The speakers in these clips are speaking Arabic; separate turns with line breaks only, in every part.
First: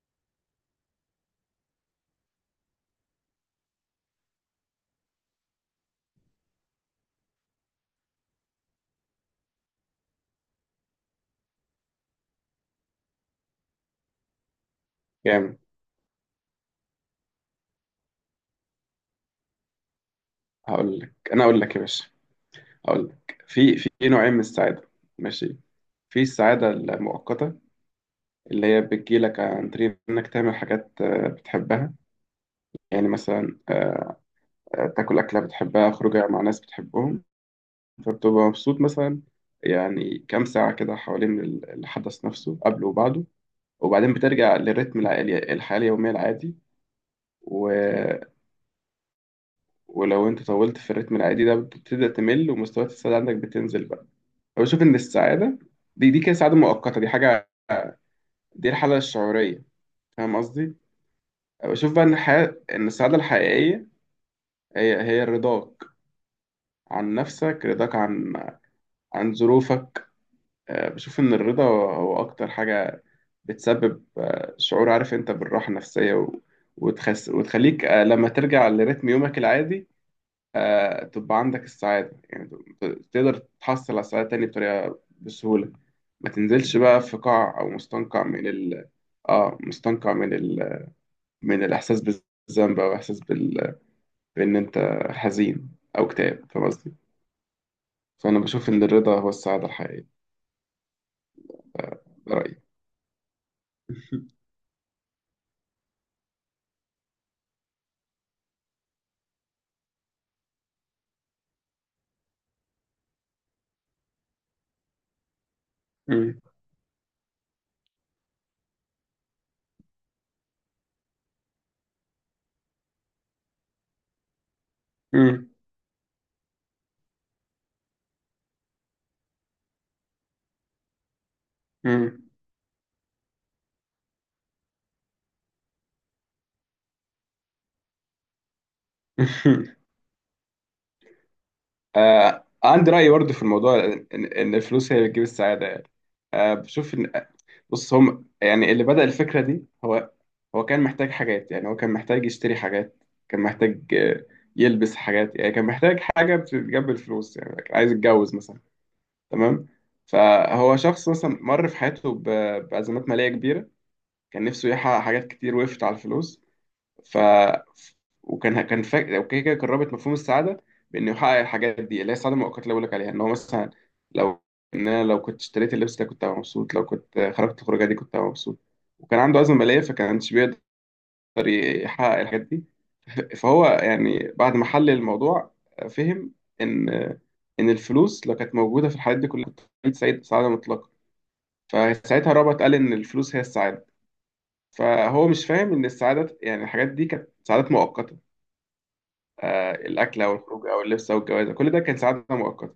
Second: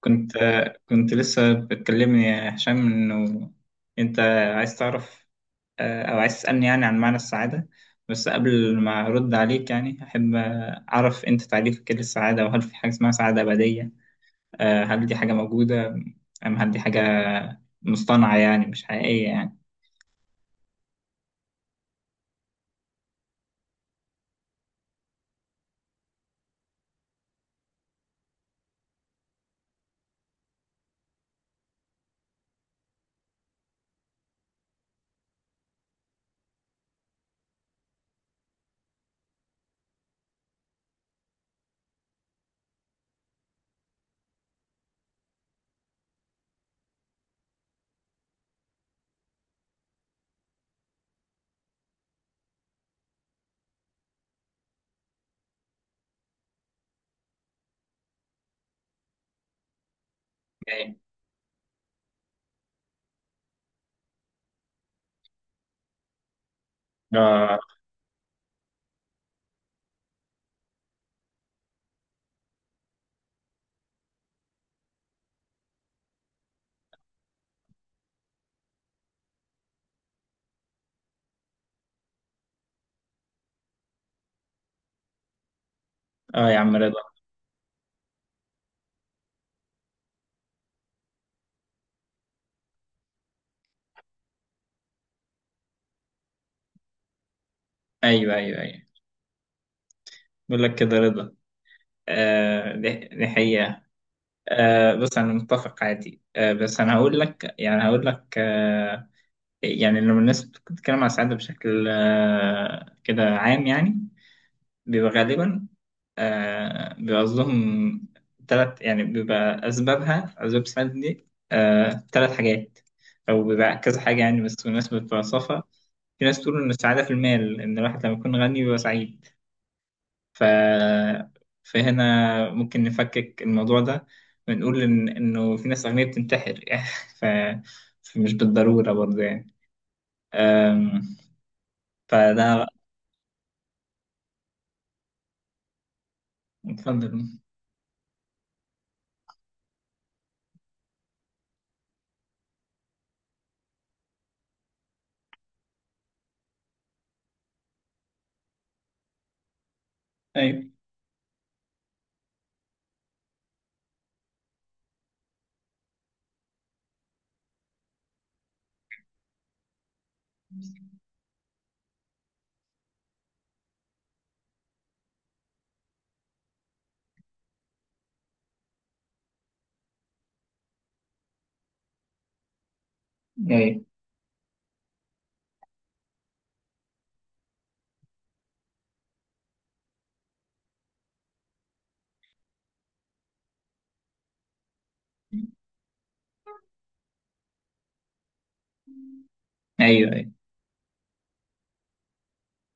كنت كنت لسه بتكلمني يا هشام انه انت عايز تعرف، او عايز تسألني يعني عن معنى السعادة. بس قبل ما ارد عليك يعني احب اعرف انت تعريفك ايه للسعادة، وهل في حاجة اسمها سعادة أبدية؟ هل دي حاجة
جامد.
موجودة، هل دي حاجة مصطنعة يعني مش حقيقية يعني؟
هقول لك انا اقول لك يا باشا. هقول لك في نوعين من السعاده. ماشي. في السعاده المؤقته اللي هي بتجيلك عن طريق انك تعمل حاجات بتحبها. يعني مثلا تاكل اكله بتحبها، خروجه مع ناس بتحبهم، فبتبقى مبسوط مثلا، يعني كام ساعه كده حوالين الحدث نفسه قبله وبعده، وبعدين بترجع للريتم العالي، الحياه اليوميه العادي. و... ولو انت طولت في الريتم العادي ده بتبتدي تمل، ومستويات السعاده عندك بتنزل بقى. بشوف ان السعاده دي كده سعاده مؤقته، دي حاجه، دي الحاله الشعوريه. فاهم قصدي؟
أيوة.
بشوف بقى ان السعاده الحقيقيه هي رضاك عن
اه.
نفسك، رضاك عن ظروفك. بشوف ان الرضا هو اكتر حاجه بتسبب شعور، عارف انت، بالراحه النفسيه، وتخليك لما ترجع لريتم يومك العادي تبقى عندك السعادة، يعني ت- تقدر تحصل على السعادة تاني بطريقة بسهولة، ما
اه يا عم
تنزلش
رضا.
بقى في قاع أو مستنقع من ال اه مستنقع من ال من الإحساس بالذنب، أو إحساس بإن أنت حزين أو اكتئاب. فاهم قصدي؟
ايوه،
فأنا
ايوه،
بشوف
ايوه.
إن الرضا هو السعادة الحقيقية.
بقول لك كده رضا،
ده رأيي.
آه، دي حقيقة. آه بص، انا متفق عادي، آه بس انا هقول لك، يعني هقول لك، يعني لما الناس بتتكلم عن السعادة بشكل كده عام، يعني بيبقى غالبا،
مم.
بيبقى قصدهم تلات، يعني بيبقى أسباب السعادة دي تلات حاجات، أو بيبقى كذا حاجة يعني. بس بالنسبة
مم.
للفلسفة، في ناس تقول إن السعادة في المال، إن الواحد لما يكون غني بيبقى سعيد. ف...
مم.
فهنا ممكن نفكك الموضوع ده، ونقول إنه في ناس أغنياء بتنتحر يعني. ف... فمش بالضرورة برضه يعني. فده.
عندي رأي برضه في الموضوع، إن الفلوس هي اللي بتجيب السعادة يعني. آه، بشوف
اتفضل.
إن بص، هم يعني اللي بدأ الفكرة دي، هو كان محتاج حاجات، يعني هو كان محتاج يشتري حاجات، كان محتاج يلبس حاجات، يعني كان محتاج حاجة بتجيب الفلوس، يعني كان عايز يتجوز مثلا. تمام.
ايوه،
فهو شخص مثلا مر في حياته بأزمات مالية كبيرة، كان نفسه يحقق حاجات كتير وقفت على الفلوس. ف وكان فاكر اوكي، كده قربت مفهوم السعاده بانه يحقق الحاجات دي اللي هي السعاده المؤقته اللي بقول لك عليها، ان هو مثلا لو ان انا لو كنت اشتريت اللبس ده كنت هبقى مبسوط، لو كنت خرجت الخروجه دي كنت هبقى مبسوط، وكان عنده ازمه ماليه فكانش بيقدر يحقق الحاجات دي. فهو
ايوه،
يعني بعد ما حلل الموضوع فهم ان ان الفلوس لو كانت موجوده في الحاجات دي كلها كنت هبقى سعيد سعاده مطلقه، فساعتها رابط قال ان الفلوس هي السعاده. فهو مش فاهم ان السعاده، يعني الحاجات دي كانت سعادات مؤقته،
ايوه،
الأكل
ايوه.
أو الخروج أو اللبس أو الجواز، كل ده كان سعادة مؤقتة.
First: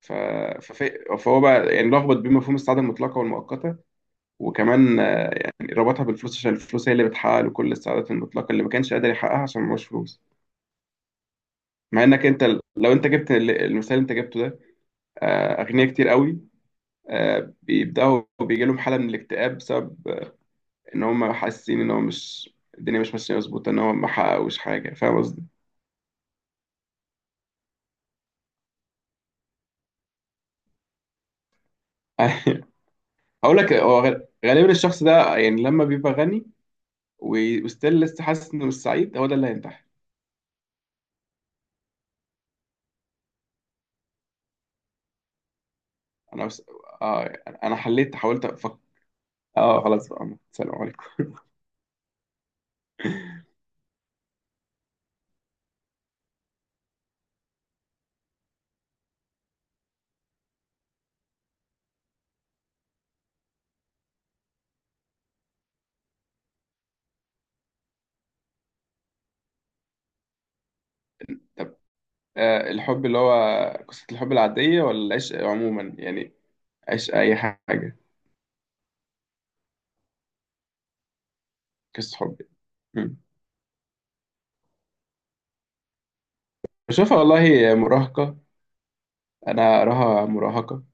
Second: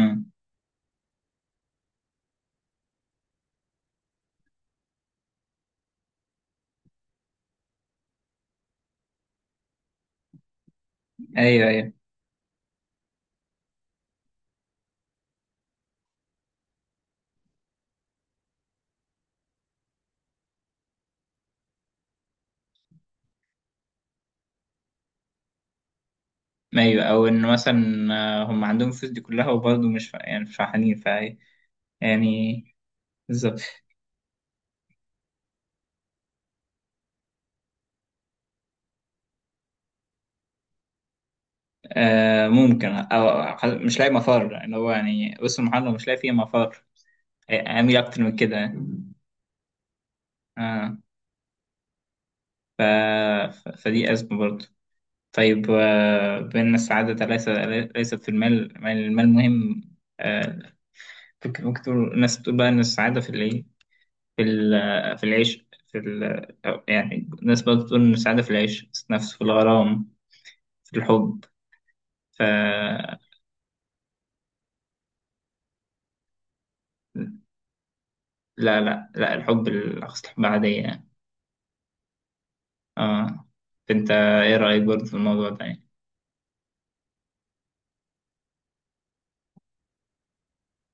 ف... فهو بقى يعني لخبط بين مفهوم السعادة المطلقة والمؤقتة، وكمان ربطها بالفلوس عشان الفلوس هي اللي بتحقق له كل السعادات المطلقة اللي ما كانش قادر يحققها عشان معهوش فلوس.
ايوه، ايوه،
مع إنك أنت لو أنت جبت المثال اللي أنت جبته ده، أغنياء كتير قوي بيبدأوا بيجي لهم حالة من الاكتئاب بسبب إن هم حاسين إن هو مش الدنيا مش ماشية مظبوطة، إن هو ما حققوش حاجة. فاهم قصدي؟
ايوه، او ان مثلا هم عندهم الفلوس دي كلها وبرضه مش فا- يعني مش فرحانين، فا يعني.
هقول
بالظبط.
لك هو غالبا الشخص ده يعني لما بيبقى غني وستيل لسه حاسس ان السعيد، هو ده اللي هينتحر.
آه ممكن، او مش لاقي مفر، اللي هو يعني وسط المحاضره مش لاقي فيه
انا بس...
مفر.
آه انا
اعمل اكتر من
حاولت
كده.
افكر. اه، خلاص بقى، السلام
اه.
عليكم.
ف... فدي ازمه برضه. طيب بان السعاده ليس ليست في المال. المال المال مهم، آه، ممكن تقول الناس بتقول بقى ان السعاده في الايه، في العيش، في ال يعني. الناس برضه بتقول إن السعادة في العيش، في النفس، في الغرام، في الحب.
طب،
ف
الحب اللي هو قصة الحب العادية ولا العشق عموما، يعني عشق أي حاجة،
لا لا لا، الحب الأقصى، الحب عادية يعني.
قصة حب. مم.
اه. أنت إيه رأيك برضه في الموضوع ده يعني؟
بشوفها والله مراهقة، أنا أراها مراهقة،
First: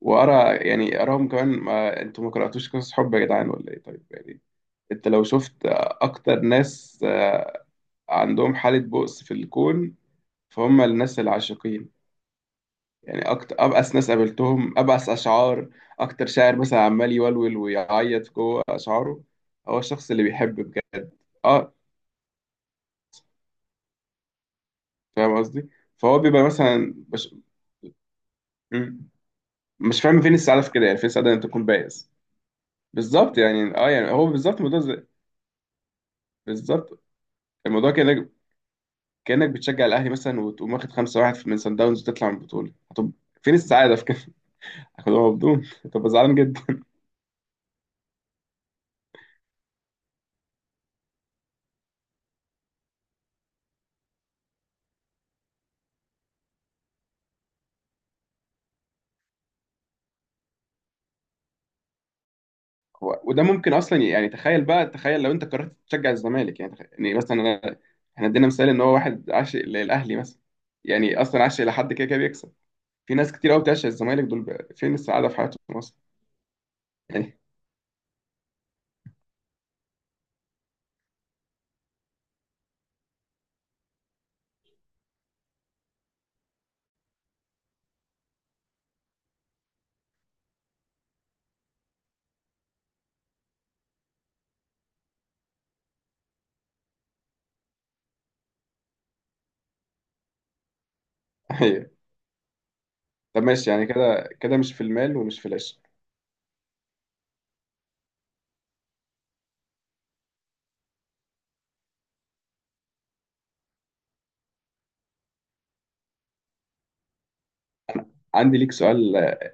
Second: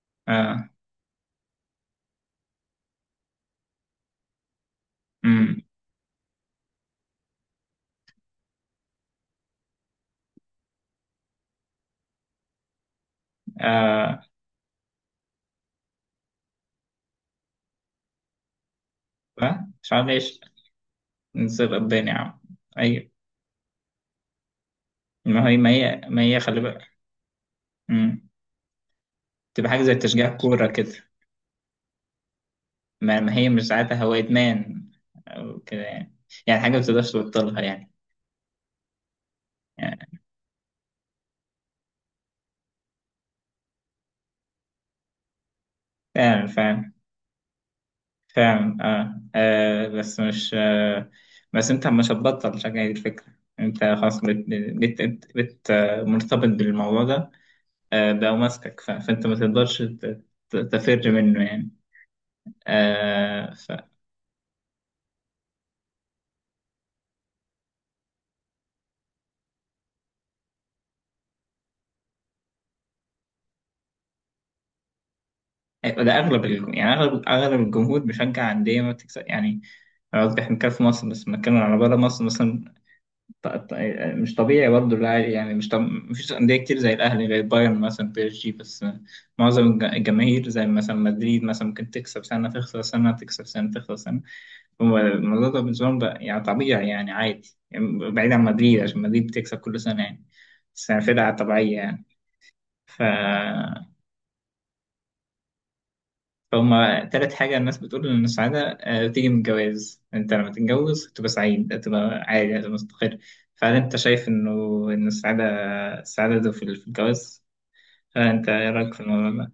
وأرى
اه.
يعني أراهم كمان. ما أنتوا ما قرأتوش قصص حب يا جدعان ولا إيه؟ طيب يعني. أنت لو شفت
أمم.
أكتر ناس عندهم حالة بؤس في الكون، فهم الناس العاشقين. يعني أكتر أبأس ناس
آه.
قابلتهم، أبأس أشعار، أكتر شاعر مثلا عمال يولول ويعيط جوه أشعاره،
ما
هو
مش عارف
الشخص اللي
ليش.
بيحب بجد. أه
نصير قباني يا عم. أيوة.
فاهم
ما هي
قصدي؟
ما هي
فهو
ما هي
بيبقى
خلي بالك.
مثلا
أمم.
مم.
تبقى حاجة زي
مش فاهم فين
تشجيع
السعادة
كورة
في كده؟
كده.
يعني فين السعادة إن أنت تكون بائس؟
ما
بالظبط.
هي مش
يعني
ساعتها
يعني
هو
هو بالظبط.
إدمان، أو كده يعني. يعني حاجة ما
بالظبط
بتقدرش تبطلها يعني.
الموضوع كأنك بتشجع الأهلي
يعني.
مثلا وتقوم واخد 5-1 من سان داونز وتطلع من البطولة، طب فين السعادة في كده؟ هتبقى زعلان
فعلا
جدا.
فعلا. فعلا. بس مش. بس انت مش هتبطل شجع، دي الفكرة. انت خلاص بت, بت... بت... بت... آه، مرتبط بالموضوع ده. بقى ماسكك، فانت ما تقدرش تفر منه يعني.
وده
آه. ف...
ممكن اصلا، يعني تخيل بقى، تخيل لو انت قررت تشجع الزمالك، يعني يعني مثلا انا، احنا ادينا مثال ان هو واحد عاشق للاهلي مثلا، يعني اصلا عاشق لحد، كده كده بيكسب. في ناس كتير قوي بتعشق الزمالك، دول بقى فين السعاده في حياتهم اصلا
ده اغلب يعني اغلب
يعني؟
اغلب الجمهور بيشجع انديه ما بتكسب يعني. أنا قصدي احنا بنتكلم في مصر، بس بنتكلم على بره مصر مثلا. ط- ط- مش طبيعي برضه اللاعب، يعني مش طب... مفيش أندية كتير زي الأهلي، غير بايرن مثلا، بي اس جي بس. معظم الجماهير زي مثلا مدريد، مثلا ممكن تكسب سنة، تخسر سنة، تكسب سنة، تخسر سنة. هو الموضوع ده بالنسبة لهم بقى يعني طبيعي، يعني عادي يعني، بعيد عن مدريد عشان مدريد بتكسب كل سنة يعني. بس يعني فرقة طبيعية
أيوة.
يعني. ف...
طب ماشي، يعني كده كده مش في المال ومش في العشق.
فهما تالت حاجة، الناس بتقول إن السعادة بتيجي من الجواز. أنت لما تتجوز تبقى سعيد، تبقى عادي، تبقى مستقر. فهل أنت شايف إنه إن السعادة، السعادة في في الجواز؟ فأنت
عندي
إيه
ليك
رأيك في
سؤال
الموضوع ده؟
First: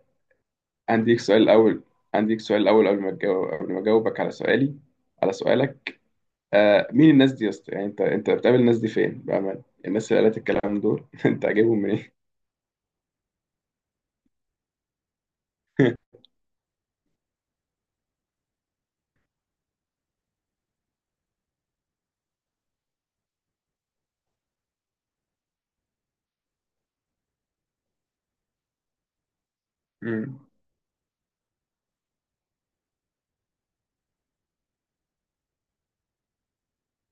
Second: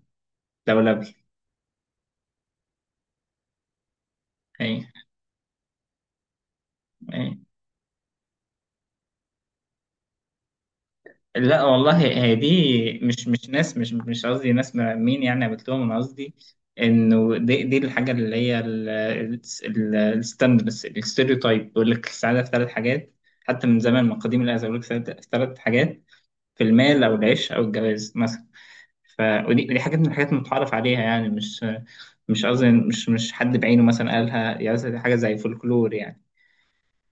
عندي
لولبي.
ليك سؤال الاول عندي ليك سؤال الاول، قبل ما اجاوبك
أي.
على سؤالك، مين الناس
أي.
دي يا اسطى؟ يعني انت بتقابل الناس دي فين بامانه؟ الناس اللي قالت الكلام دول، انت
لا
عاجبهم
والله.
منين؟
هي دي مش ناس، مش قصدي ناس مرمين يعني قابلتهم، أنا قصدي إنه دي الحاجة اللي هي الستيreotype بيقول لك السعادة في ثلاث حاجات. حتى من زمان، من قديم الأزل بيقول لك السعادة في ثلاث حاجات، في المال أو العيش أو الجواز مثلا. ف ودي حاجات من
إيه؟
الحاجات المتعارف عليها يعني. مش قصدي مش حد بعينه مثلا قالها، يعني مثلا دي حاجة زي فولكلور يعني.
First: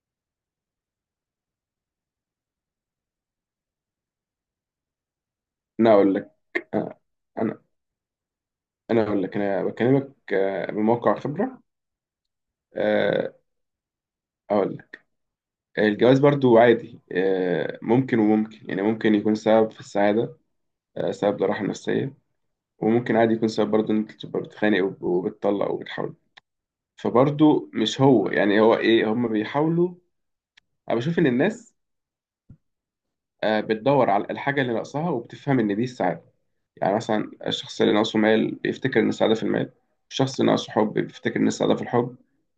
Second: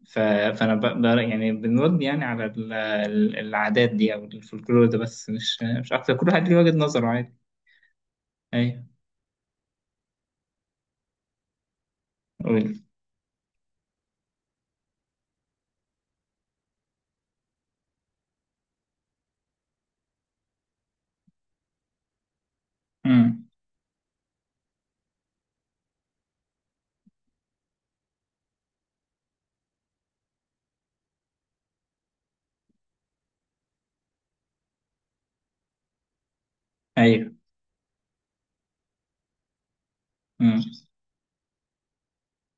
ف- فانا بقدر يعني بنرد يعني على العادات دي او الفولكلور ده، بس مش مش
انا
اكتر
اقول
كل
لك
واحد ليه وجهة
آه،
نظره عادي.
انا
ايوه.
انا اقول لك، انا بكلمك من موقع خبره.
قول.
آه، اقول لك، الجواز برضو عادي، ممكن وممكن يعني، ممكن يكون سبب في السعاده، سبب للراحه النفسيه، وممكن عادي يكون
امم.
سبب برضو ان انت تبقى بتخانق وبتطلق وبتحاول. فبرضو مش هو، يعني هو ايه هم بيحاولوا. انا بشوف ان الناس بتدور على الحاجه اللي ناقصاها وبتفهم ان دي السعاده. يعني مثلا
ايوه.
الشخص اللي ناقصه مال بيفتكر ان السعاده في المال، الشخص اللي
امم.
ناقصه حب بيفتكر ان السعاده في الحب،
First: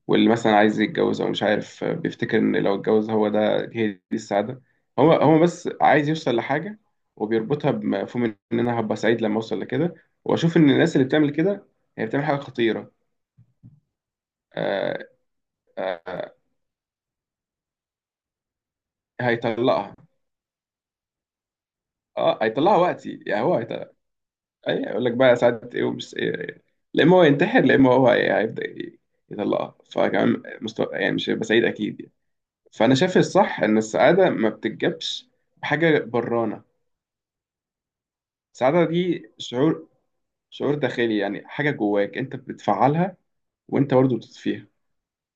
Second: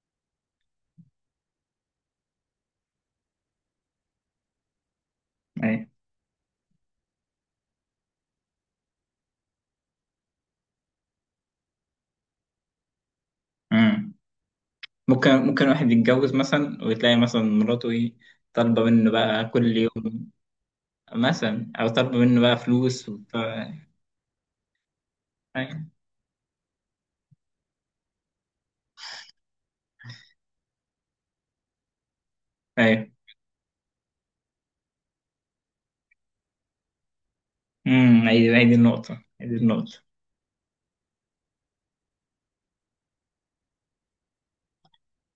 واللي مثلا عايز يتجوز او مش عارف بيفتكر ان لو اتجوز هو ده هي دي السعاده. هو بس
ايوه.
عايز يوصل لحاجه، وبيربطها بمفهوم ان انا هبقى سعيد لما اوصل لكده. واشوف ان الناس اللي بتعمل كده هي بتعمل حاجه خطيره.
امم.
آه
ممكن واحد يتجوز
آه
مثلا، وتلاقي مثلا مراته ايه، طالبه منه بقى كل
هيطلقها
يوم، مثلا او طالبه
اه
منه بقى
هيطلقها
فلوس
وقتي، يعني هو،
وبتاع.
اي، يقول لك بقى ساعات ايه
ايوه.
ومش ايه. إيه. لا اما هو ينتحر، لا اما هو هيبدا يطلقها، فكمان مستوى، يعني مش هيبقى سعيد اكيد يعني. فانا
ايوه.
شايف الصح ان السعاده ما بتتجابش بحاجه برانه.
امم. ايوه، هي دي
السعاده
النقطه،
دي
هي دي
شعور،
النقطه.
شعور داخلي يعني، حاجه جواك انت بتفعلها وانت برضه بتطفيها.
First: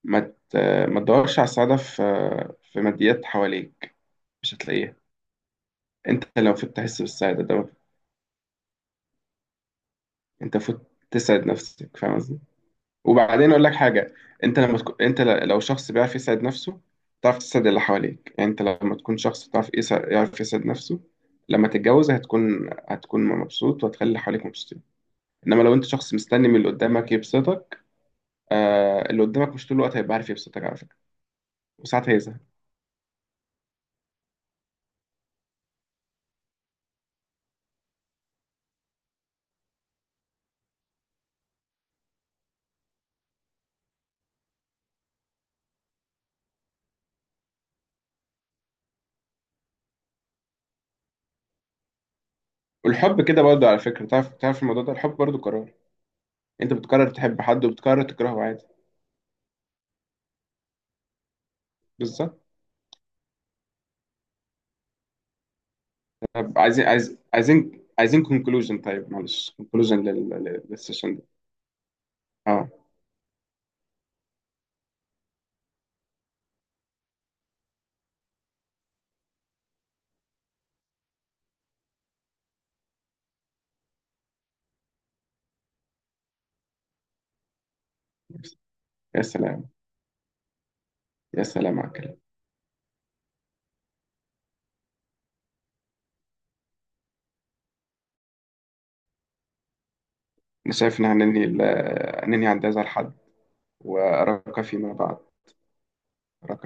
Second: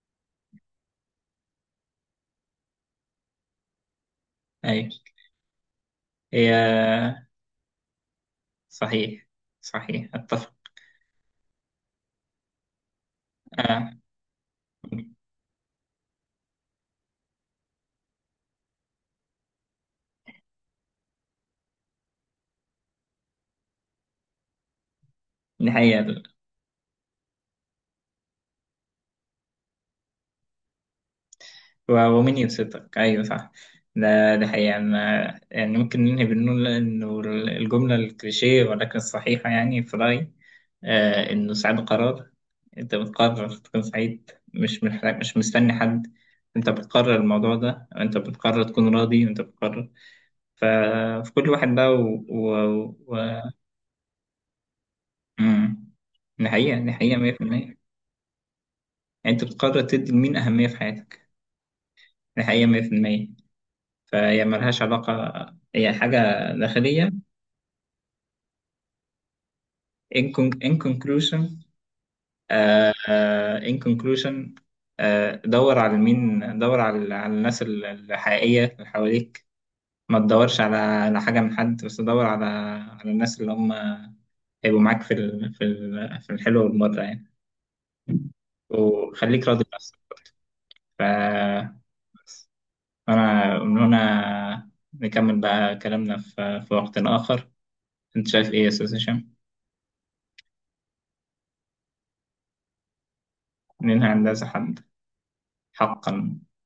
ما ت- ما تدورش على السعاده في ماديات حواليك، مش
ايوه.
هتلاقيها. انت لو فت تحس
هي
بالسعاده ده،
صحيح، صحيح، اتفق.
انت فت تسعد نفسك. فاهم قصدي؟ وبعدين اقول لك
آه.
حاجه، انت لما تكون، لو شخص بيعرف يسعد نفسه، تعرف تسعد اللي حواليك. يعني انت لما تكون شخص تعرف يعرف يسعد نفسه، لما تتجوز هتكون مبسوط وهتخلي اللي حواليك مبسوطين. انما
دي
لو انت شخص
حقيقة.
مستني من اللي قدامك يبسطك، اللي قدامك مش طول الوقت هيبقى عارف يبسطك على فكره، وساعات
ومين
هيزهق.
يبسطك؟ ايوه صح. ده حقيقة. أنا يعني ممكن ننهي بنقول إنه الجملة الكليشيه ولكن الصحيحة يعني في رأيي، إنه سعيد قرار. أنت بتقرر تكون سعيد، مش مستني حد. أنت بتقرر الموضوع ده، أنت بتقرر تكون راضي، أنت بتقرر. ففي كل واحد بقى،
والحب
و...
كده برضه على فكره، تعرف، الموضوع ده، الحب برضه قرار،
مم. دي
انت
حقيقة، دي
بتقرر
حقيقة.
تحب حد
100%.
وبتقرر تكرهه عادي.
أنت بتقرر تدي لمين أهمية في حياتك.
بالظبط.
دي حقيقة. 100%. فهي ملهاش علاقة، هي حاجة
طب، عايزين
داخلية.
عايز عايزين عايزين كونكلوجن طيب معلش كونكلوجن
In
للسيشن ده.
conclusion.
اه.
In conclusion، دور على الناس الحقيقية اللي حواليك. ما تدورش على حاجة من حد، بس دور على الناس اللي هم هيبقوا معاك في في الحلو والمرة يعني.
يا
وخليك راضي
سلام،
بنفسك.
يا
ف
سلام على الكلام.
بس. أنا من هنا نكمل بقى كلامنا في وقت آخر. أنت شايف إيه يا أستاذ هشام؟
انا شايف ان هننهي عند هذا الحد،
ننهي عند هذا
وارقى
الحد.
فيما بعد.
حقا.